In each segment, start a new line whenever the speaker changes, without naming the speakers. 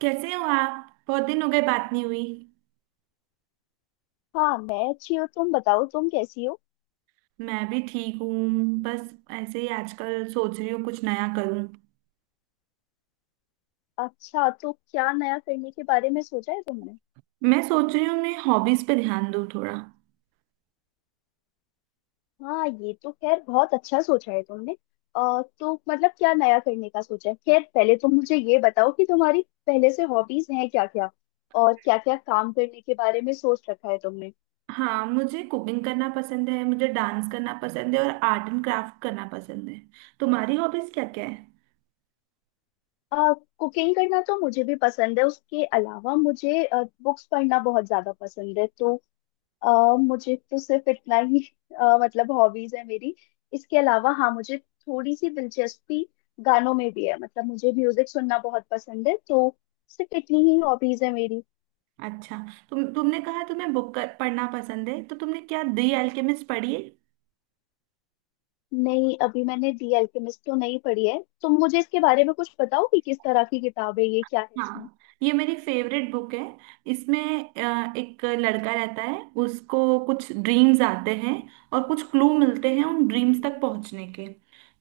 कैसे हो आप। बहुत दिन हो गए बात नहीं हुई।
हाँ मैं अच्छी हूँ। तुम बताओ तुम कैसी हो।
मैं भी ठीक हूँ। बस ऐसे ही आजकल सोच रही हूँ कुछ नया करूँ।
अच्छा, तो क्या नया करने के बारे में सोचा है तुमने।
मैं सोच रही हूँ मैं हॉबीज पे ध्यान दूँ थोड़ा।
हाँ ये तो खैर बहुत अच्छा सोचा है तुमने। तो मतलब क्या नया करने का सोचा है। खैर पहले तुम मुझे ये बताओ कि तुम्हारी पहले से हॉबीज हैं क्या क्या और क्या क्या काम करने के बारे में सोच रखा है तुमने।
हाँ, मुझे कुकिंग करना पसंद है, मुझे डांस करना पसंद है, और आर्ट एंड क्राफ्ट करना पसंद है। तुम्हारी हॉबीज क्या क्या है?
आ, कुकिंग करना तो मुझे भी पसंद है। उसके अलावा मुझे बुक्स पढ़ना बहुत ज्यादा पसंद है। तो अ, मुझे तो सिर्फ इतना ही मतलब हॉबीज है मेरी। इसके अलावा हाँ मुझे थोड़ी सी दिलचस्पी गानों में भी है। मतलब मुझे म्यूजिक सुनना बहुत पसंद है। तो सिर्फ इतनी ही हॉबीज है मेरी।
अच्छा, तुमने कहा तुम्हें पढ़ना पसंद है, तो तुमने क्या दी अल्केमिस्ट पढ़ी है?
नहीं, अभी मैंने दी अल्केमिस्ट तो नहीं पढ़ी है। तुम मुझे इसके बारे में कुछ बताओ कि किस तरह की किताब है ये, क्या है इसमें।
हाँ, ये मेरी फेवरेट बुक है। इसमें एक लड़का रहता है, उसको कुछ ड्रीम्स आते हैं और कुछ क्लू मिलते हैं उन ड्रीम्स तक पहुंचने के।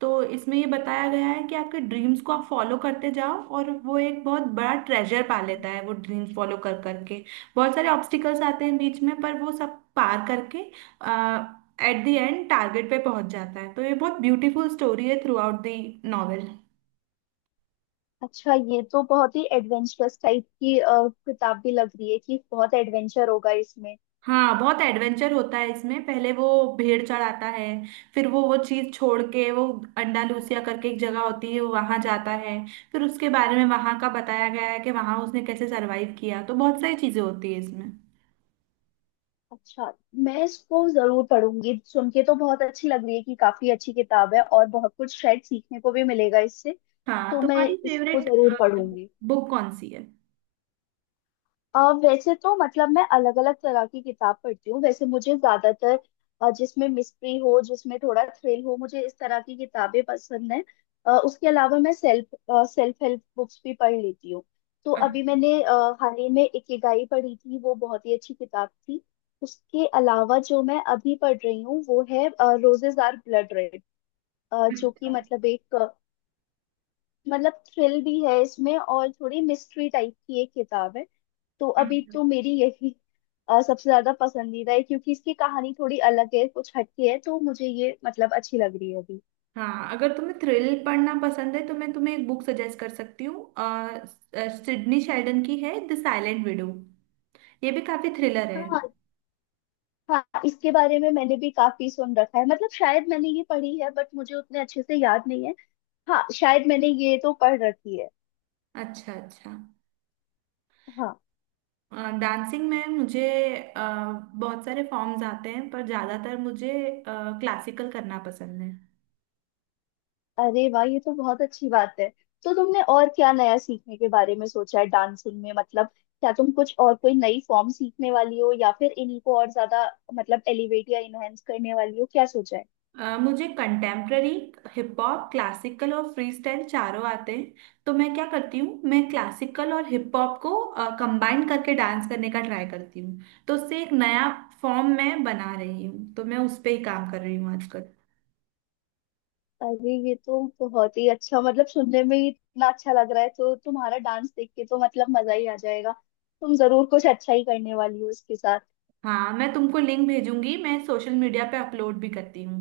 तो इसमें ये बताया गया है कि आपके ड्रीम्स को आप फॉलो करते जाओ, और वो एक बहुत बड़ा ट्रेजर पा लेता है वो ड्रीम्स फॉलो कर करके। बहुत सारे ऑब्स्टिकल्स आते हैं बीच में, पर वो सब पार करके एट द एंड टारगेट पे पहुंच जाता है। तो ये बहुत ब्यूटीफुल स्टोरी है थ्रू आउट द नॉवेल।
अच्छा, ये तो बहुत ही एडवेंचरस टाइप की किताब भी लग रही है कि बहुत एडवेंचर होगा इसमें।
हाँ, बहुत एडवेंचर होता है इसमें। पहले वो भेड़ चढ़ाता है, फिर वो चीज छोड़ के वो अंडालूसिया करके एक जगह होती है, वहां जाता है। फिर उसके बारे में वहां का बताया गया है कि वहां उसने कैसे सरवाइव किया। तो बहुत सारी चीजें होती है इसमें।
अच्छा, मैं इसको जरूर पढ़ूंगी। सुन के तो बहुत अच्छी लग रही है कि काफी अच्छी किताब है और बहुत कुछ शायद सीखने को भी मिलेगा इससे।
हाँ,
तो मैं
तुम्हारी
इसको
फेवरेट
जरूर पढ़ूंगी।
बुक कौन सी है?
वैसे तो मतलब मैं अलग अलग तरह की किताब पढ़ती हूँ। वैसे मुझे ज्यादातर जिसमें मिस्ट्री हो, जिसमें थोड़ा थ्रिल हो, मुझे इस तरह की किताबें पसंद है। उसके अलावा मैं सेल्फ सेल्फ हेल्प बुक्स भी पढ़ लेती हूँ। तो अभी
अच्छा,
मैंने हाल ही में इकिगाई पढ़ी थी। वो बहुत ही अच्छी किताब थी। उसके अलावा जो मैं अभी पढ़ रही हूँ वो है रोजेज आर ब्लड रेड। जो कि मतलब एक मतलब थ्रिल भी है इसमें और थोड़ी मिस्ट्री टाइप की एक किताब है। तो अभी
अच्छा।
तो मेरी यही सबसे ज्यादा पसंदीदा है क्योंकि इसकी कहानी थोड़ी अलग है, कुछ हटके है। तो मुझे ये मतलब अच्छी लग रही है अभी।
हाँ, अगर तुम्हें थ्रिल पढ़ना पसंद है तो मैं तुम्हें एक बुक सजेस्ट कर सकती हूँ। सिडनी शेल्डन की है द साइलेंट विडो। ये भी काफी थ्रिलर है।
हाँ, हाँ इसके बारे में मैंने भी काफी सुन रखा है। मतलब शायद मैंने ये पढ़ी है बट मुझे उतने अच्छे से याद नहीं है। हाँ शायद मैंने ये तो पढ़ रखी है।
अच्छा, अच्छा।
हाँ।
डांसिंग में मुझे अ, बहुत सारे फॉर्म्स आते हैं, पर ज़्यादातर मुझे क्लासिकल करना पसंद है।
अरे वाह, ये तो बहुत अच्छी बात है। तो तुमने और क्या नया सीखने के बारे में सोचा है डांसिंग में। मतलब क्या तुम कुछ और कोई नई फॉर्म सीखने वाली हो या फिर इन्हीं को और ज्यादा मतलब एलिवेट या इनहेंस करने वाली हो, क्या सोचा है।
मुझे कंटेम्प्ररी, हिप हॉप, क्लासिकल और फ्री स्टाइल चारों आते हैं। तो मैं क्या करती हूँ, मैं क्लासिकल और हिप हॉप को कंबाइन करके डांस करने का ट्राई करती हूँ। तो उससे एक नया फॉर्म मैं बना रही हूँ, तो मैं उस पर ही काम कर रही हूँ आजकल।
अरे, ये तो बहुत ही अच्छा, मतलब सुनने में ही इतना अच्छा लग रहा है। तो तुम्हारा डांस देख के तो मतलब मजा ही आ जाएगा। तुम जरूर कुछ अच्छा ही करने वाली हो इसके साथ।
हाँ, मैं तुमको लिंक भेजूंगी। मैं सोशल मीडिया पे अपलोड भी करती हूँ।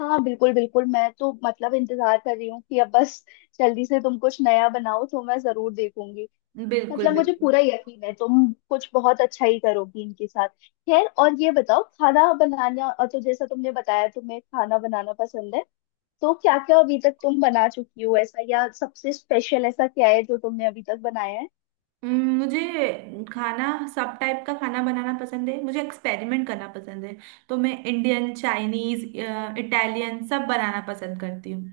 हाँ बिल्कुल, बिल्कुल, मैं तो मतलब इंतजार कर रही हूँ कि अब बस जल्दी से तुम कुछ नया बनाओ। तो मैं जरूर देखूंगी। मतलब
बिल्कुल,
मुझे पूरा
बिल्कुल।
यकीन है तुम कुछ बहुत अच्छा ही करोगी इनके साथ। खैर और ये बताओ, खाना बनाना, और तो जैसा तुमने बताया तुम्हें खाना बनाना पसंद है। तो क्या क्या अभी तक तुम बना चुकी हो ऐसा, या सबसे स्पेशल ऐसा क्या है जो तुमने अभी तक बनाया है।
मुझे खाना, सब टाइप का खाना बनाना पसंद है। मुझे एक्सपेरिमेंट करना पसंद है। तो मैं इंडियन, चाइनीज, इटालियन सब बनाना पसंद करती हूँ।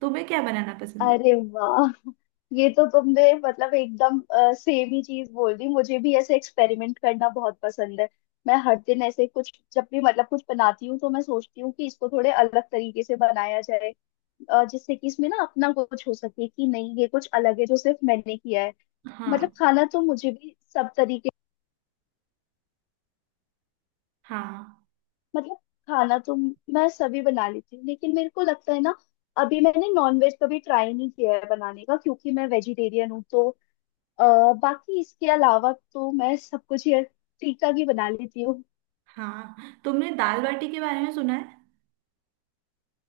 तुम्हें क्या बनाना पसंद है?
अरे वाह, ये तो तुमने मतलब एकदम सेम ही चीज बोल दी। मुझे भी ऐसे एक्सपेरिमेंट करना बहुत पसंद है। मैं हर दिन ऐसे कुछ, जब भी मतलब कुछ बनाती हूँ तो मैं सोचती हूँ कि इसको थोड़े अलग तरीके से बनाया जाए, जिससे कि इसमें ना अपना कुछ हो सके कि नहीं ये कुछ अलग है जो सिर्फ मैंने किया है। मतलब
हाँ।
खाना तो मुझे भी सब तरीके,
हाँ।
मतलब खाना तो मैं सभी बना लेती हूँ। लेकिन मेरे को लगता है ना, अभी मैंने नॉनवेज कभी ट्राई नहीं किया है बनाने का क्योंकि मैं वेजिटेरियन हूँ। तो अ, बाकी इसके अलावा तो मैं सब कुछ ये फीका की बना लेती हूँ।
हाँ, तुमने दाल बाटी के बारे में सुना है?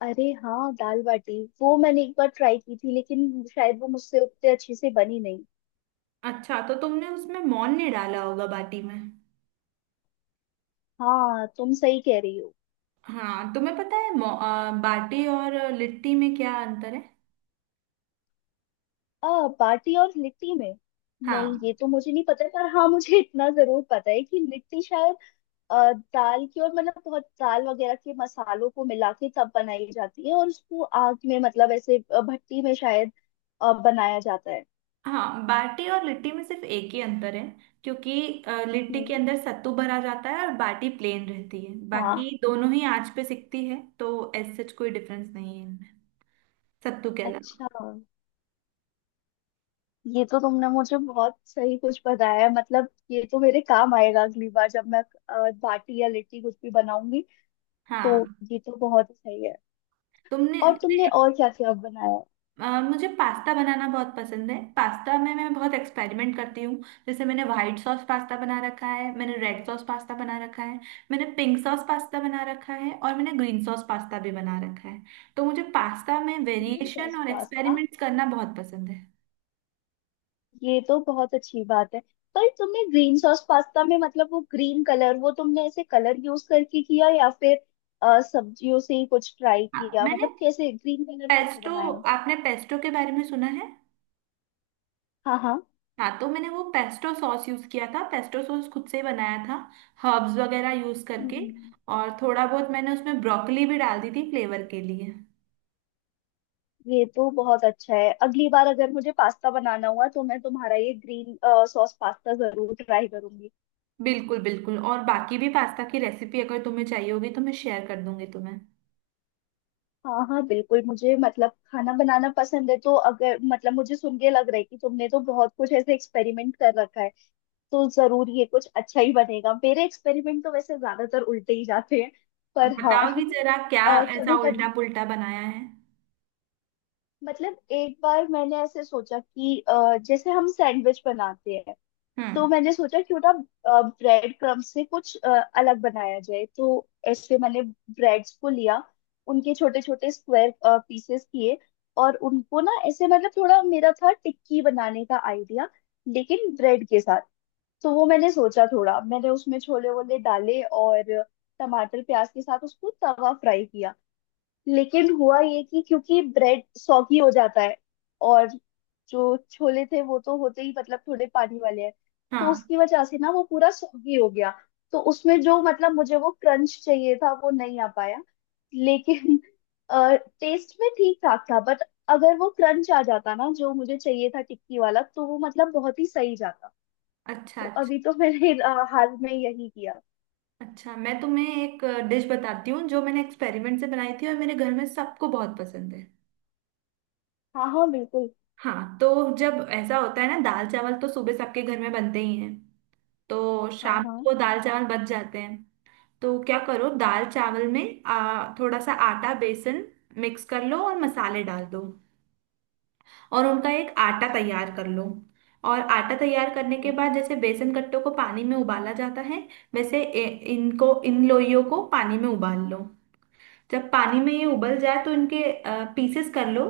अरे हाँ, दाल बाटी वो मैंने एक बार ट्राई की थी लेकिन शायद वो मुझसे उतने अच्छे से बनी नहीं।
अच्छा, तो तुमने उसमें मौन नहीं डाला होगा बाटी में।
हाँ तुम सही कह रही हो।
हाँ, तुम्हें पता है बाटी और लिट्टी में क्या अंतर है?
बाटी और लिट्टी में नहीं,
हाँ।
ये तो मुझे नहीं पता। पर हाँ मुझे इतना जरूर पता है कि लिट्टी शायद दाल की और मतलब बहुत दाल वगैरह के मसालों को मिला के तब बनाई जाती है और उसको आग में मतलब ऐसे भट्टी में शायद बनाया जाता है।
हाँ, बाटी और लिट्टी में सिर्फ एक ही अंतर है, क्योंकि लिट्टी के
हम्म।
अंदर सत्तू भरा जाता है और बाटी प्लेन रहती है।
हाँ।
बाकी दोनों ही आंच पे सिकती है, तो ऐसे कोई डिफरेंस नहीं है इनमें, सत्तू के अलावा।
अच्छा, ये तो तुमने मुझे बहुत सही कुछ बताया है। मतलब ये तो मेरे काम आएगा अगली बार जब मैं बाटी या लिट्टी कुछ भी बनाऊंगी। तो
हाँ।
ये तो बहुत सही है।
तुमने
और तुमने
तुमने
और क्या क्या बनाया।
मुझे पास्ता बनाना बहुत पसंद है। पास्ता में मैं बहुत एक्सपेरिमेंट करती हूँ। जैसे मैंने व्हाइट सॉस पास्ता बना रखा है, मैंने रेड सॉस पास्ता बना रखा है, मैंने पिंक सॉस पास्ता बना रखा है, और मैंने ग्रीन सॉस पास्ता भी बना रखा है। तो मुझे पास्ता में
क्रीम
वेरिएशन
सॉस
और
पास्ता,
एक्सपेरिमेंट्स करना बहुत पसंद है।
ये तो बहुत अच्छी बात है। पर तुमने ग्रीन सॉस पास्ता में मतलब वो ग्रीन कलर वो तुमने ऐसे कलर यूज करके किया या फिर सब्जियों से ही कुछ ट्राई
हाँ,
किया। मतलब
मैंने
कैसे ग्रीन कलर कैसे
पेस्टो,
बनाया।
आपने पेस्टो के बारे में सुना है?
हाँ हाँ।
हाँ, तो मैंने वो पेस्टो सॉस यूज़ किया था। पेस्टो सॉस खुद से ही बनाया था, हर्ब्स वगैरह यूज़ करके।
हम्म,
और थोड़ा बहुत मैंने उसमें ब्रोकली भी डाल दी थी फ्लेवर के लिए।
ये तो बहुत अच्छा है। अगली बार अगर मुझे पास्ता बनाना हुआ तो मैं तुम्हारा ये ग्रीन सॉस पास्ता जरूर ट्राई करूंगी।
बिल्कुल, बिल्कुल। और बाकी भी पास्ता की रेसिपी अगर तुम्हें चाहिए होगी तो मैं शेयर कर दूंगी तुम्हें।
हाँ हाँ बिल्कुल, मुझे मतलब खाना बनाना पसंद है। तो अगर मतलब मुझे सुन के लग रहा है कि तुमने तो बहुत कुछ ऐसे एक्सपेरिमेंट कर रखा है तो जरूर ये कुछ अच्छा ही बनेगा। मेरे एक्सपेरिमेंट तो वैसे ज्यादातर उल्टे ही जाते हैं। पर हाँ
बताओगी जरा क्या ऐसा
कभी
उल्टा
कभी,
पुल्टा बनाया है?
मतलब एक बार मैंने ऐसे सोचा कि जैसे हम सैंडविच बनाते हैं। तो
हम्म।
मैंने सोचा क्यों ना ब्रेड क्रम्ब से कुछ अलग बनाया जाए। तो ऐसे मैंने ब्रेड्स को लिया, उनके छोटे छोटे स्क्वायर पीसेस किए और उनको ना ऐसे मतलब थोड़ा मेरा था टिक्की बनाने का आइडिया लेकिन ब्रेड के साथ। तो वो मैंने सोचा, थोड़ा मैंने उसमें छोले वोले डाले और टमाटर प्याज के साथ उसको तवा फ्राई किया। लेकिन हुआ ये कि क्योंकि ब्रेड सॉगी हो जाता है, और जो छोले थे वो तो होते ही मतलब थोड़े पानी वाले हैं, तो
हाँ।
उसकी वजह से ना वो पूरा सॉगी हो गया। तो उसमें जो मतलब मुझे वो क्रंच चाहिए था वो नहीं आ पाया। लेकिन टेस्ट में ठीक ठाक था, बट अगर वो क्रंच आ जाता ना जो मुझे चाहिए था टिक्की वाला तो वो मतलब बहुत ही सही जाता।
अच्छा,
तो अभी
अच्छा।
तो मैंने हाल में यही किया।
अच्छा, मैं तुम्हें एक डिश बताती हूँ जो मैंने एक्सपेरिमेंट से बनाई थी, और मेरे घर में सबको बहुत पसंद है।
हाँ हाँ बिल्कुल।
हाँ, तो जब ऐसा होता है ना, दाल चावल तो सुबह सबके घर में बनते ही हैं। तो
हाँ
शाम
हाँ।
को दाल चावल बच जाते हैं। तो क्या करो, दाल चावल में थोड़ा सा आटा बेसन मिक्स कर लो और मसाले डाल दो, और उनका एक आटा
अच्छा।
तैयार कर लो। और आटा तैयार करने के
हम्म,
बाद जैसे बेसन कट्टों को पानी में उबाला जाता है, वैसे इनको, इन लोइयों को पानी में उबाल लो। जब पानी में ये उबल जाए तो इनके पीसेस कर लो,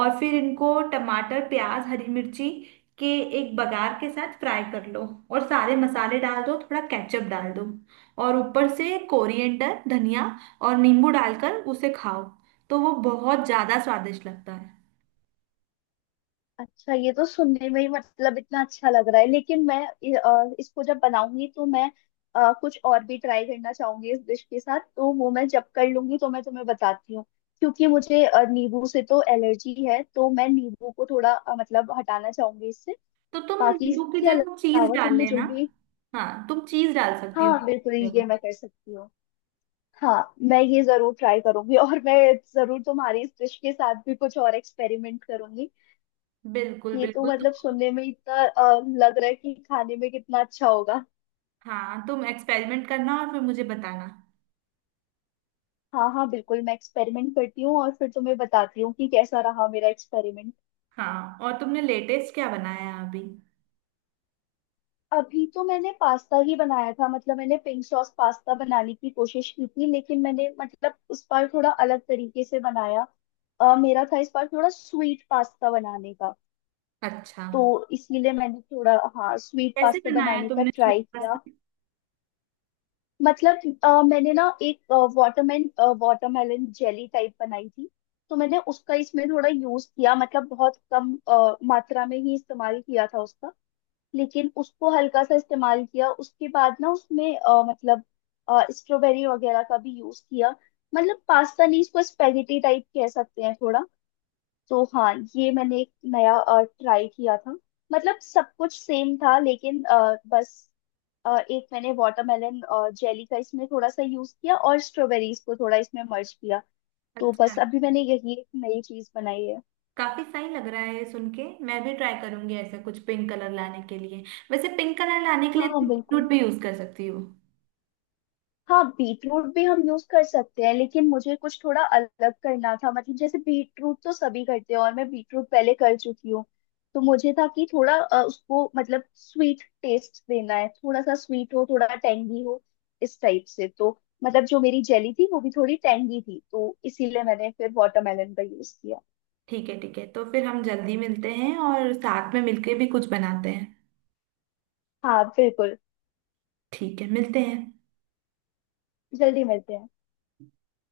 और फिर इनको टमाटर, प्याज, हरी मिर्ची के एक बघार के साथ फ्राई कर लो, और सारे मसाले डाल दो, थोड़ा केचप डाल दो, और ऊपर से कोरिएंडर, धनिया और नींबू डालकर उसे खाओ। तो वो बहुत ज़्यादा स्वादिष्ट लगता है।
अच्छा, ये तो सुनने में ही मतलब इतना अच्छा लग रहा है। लेकिन मैं इसको जब बनाऊंगी तो मैं कुछ और भी ट्राई करना चाहूंगी इस डिश के साथ। तो वो मैं जब कर लूंगी तो मैं तुम्हें बताती हूँ। क्योंकि मुझे नींबू से तो एलर्जी है। तो मैं नींबू को थोड़ा मतलब हटाना चाहूंगी इससे।
तो तुम
बाकी
नींबू की
इसके
जगह चीज
अलावा
डाल
तुमने जो
लेना।
भी,
हाँ, तुम चीज डाल सकती हो
हाँ
नींबू
बिल्कुल
की
ये
जगह।
मैं कर सकती हूँ। हाँ, मैं ये जरूर ट्राई करूंगी। और मैं जरूर तुम्हारी इस डिश के साथ भी कुछ और एक्सपेरिमेंट करूंगी।
बिल्कुल,
ये तो
बिल्कुल।
मतलब
तुम,
सुनने में इतना लग रहा है कि खाने में कितना अच्छा होगा।
हाँ, तुम एक्सपेरिमेंट करना और फिर मुझे बताना।
हाँ हाँ बिल्कुल, मैं एक्सपेरिमेंट करती हूँ और फिर तुम्हें बताती हूँ कि कैसा रहा मेरा एक्सपेरिमेंट।
हाँ, और तुमने लेटेस्ट क्या बनाया अभी?
अभी तो मैंने पास्ता ही बनाया था। मतलब मैंने पिंक सॉस पास्ता बनाने की कोशिश की थी लेकिन मैंने मतलब उस बार थोड़ा अलग तरीके से बनाया। मेरा था इस बार थोड़ा स्वीट पास्ता बनाने का।
अच्छा।
तो इसीलिए मैंने थोड़ा, हाँ, स्वीट
कैसे
पास्ता
बनाया
बनाने का
तुमने स्वीट
ट्राई किया।
पास्ता?
मतलब मैंने ना एक वाटरमेलन वाटरमेलन जेली टाइप बनाई थी। तो मैंने उसका इसमें थोड़ा यूज किया, मतलब बहुत कम मात्रा में ही इस्तेमाल किया था उसका। लेकिन उसको हल्का सा इस्तेमाल किया। उसके बाद ना उसमें मतलब स्ट्रॉबेरी वगैरह का भी यूज किया। मतलब पास्ता नहीं, इसको स्पेगेटी टाइप कह सकते हैं थोड़ा। तो हाँ ये मैंने एक नया ट्राई किया था। मतलब सब कुछ सेम था लेकिन बस एक मैंने वाटरमेलन जेली का इसमें थोड़ा सा यूज किया और स्ट्रॉबेरीज को थोड़ा इसमें मर्ज किया। तो
अच्छा,
बस अभी मैंने यही एक नई चीज बनाई है।
काफी सही लग रहा है ये सुन के। मैं भी ट्राई करूंगी ऐसा कुछ पिंक कलर लाने के लिए। वैसे पिंक कलर लाने के लिए
हाँ
तुम
बिल्कुल।
बीटरूट भी यूज कर सकती हो।
हाँ, बीटरूट भी हम यूज कर सकते हैं लेकिन मुझे कुछ थोड़ा अलग करना था। मतलब जैसे बीटरूट तो सभी करते हैं और मैं बीटरूट पहले कर चुकी हूँ। तो मुझे था कि थोड़ा उसको मतलब स्वीट टेस्ट देना है, थोड़ा सा स्वीट हो, थोड़ा टेंगी हो इस टाइप से। तो मतलब जो मेरी जेली थी वो भी थोड़ी टेंगी थी तो इसीलिए मैंने फिर वाटरमेलन का यूज किया।
ठीक है, ठीक है, तो फिर हम जल्दी मिलते हैं और साथ में मिलके भी कुछ बनाते हैं।
हाँ बिल्कुल।
ठीक है, मिलते हैं।
जल्दी मिलते हैं।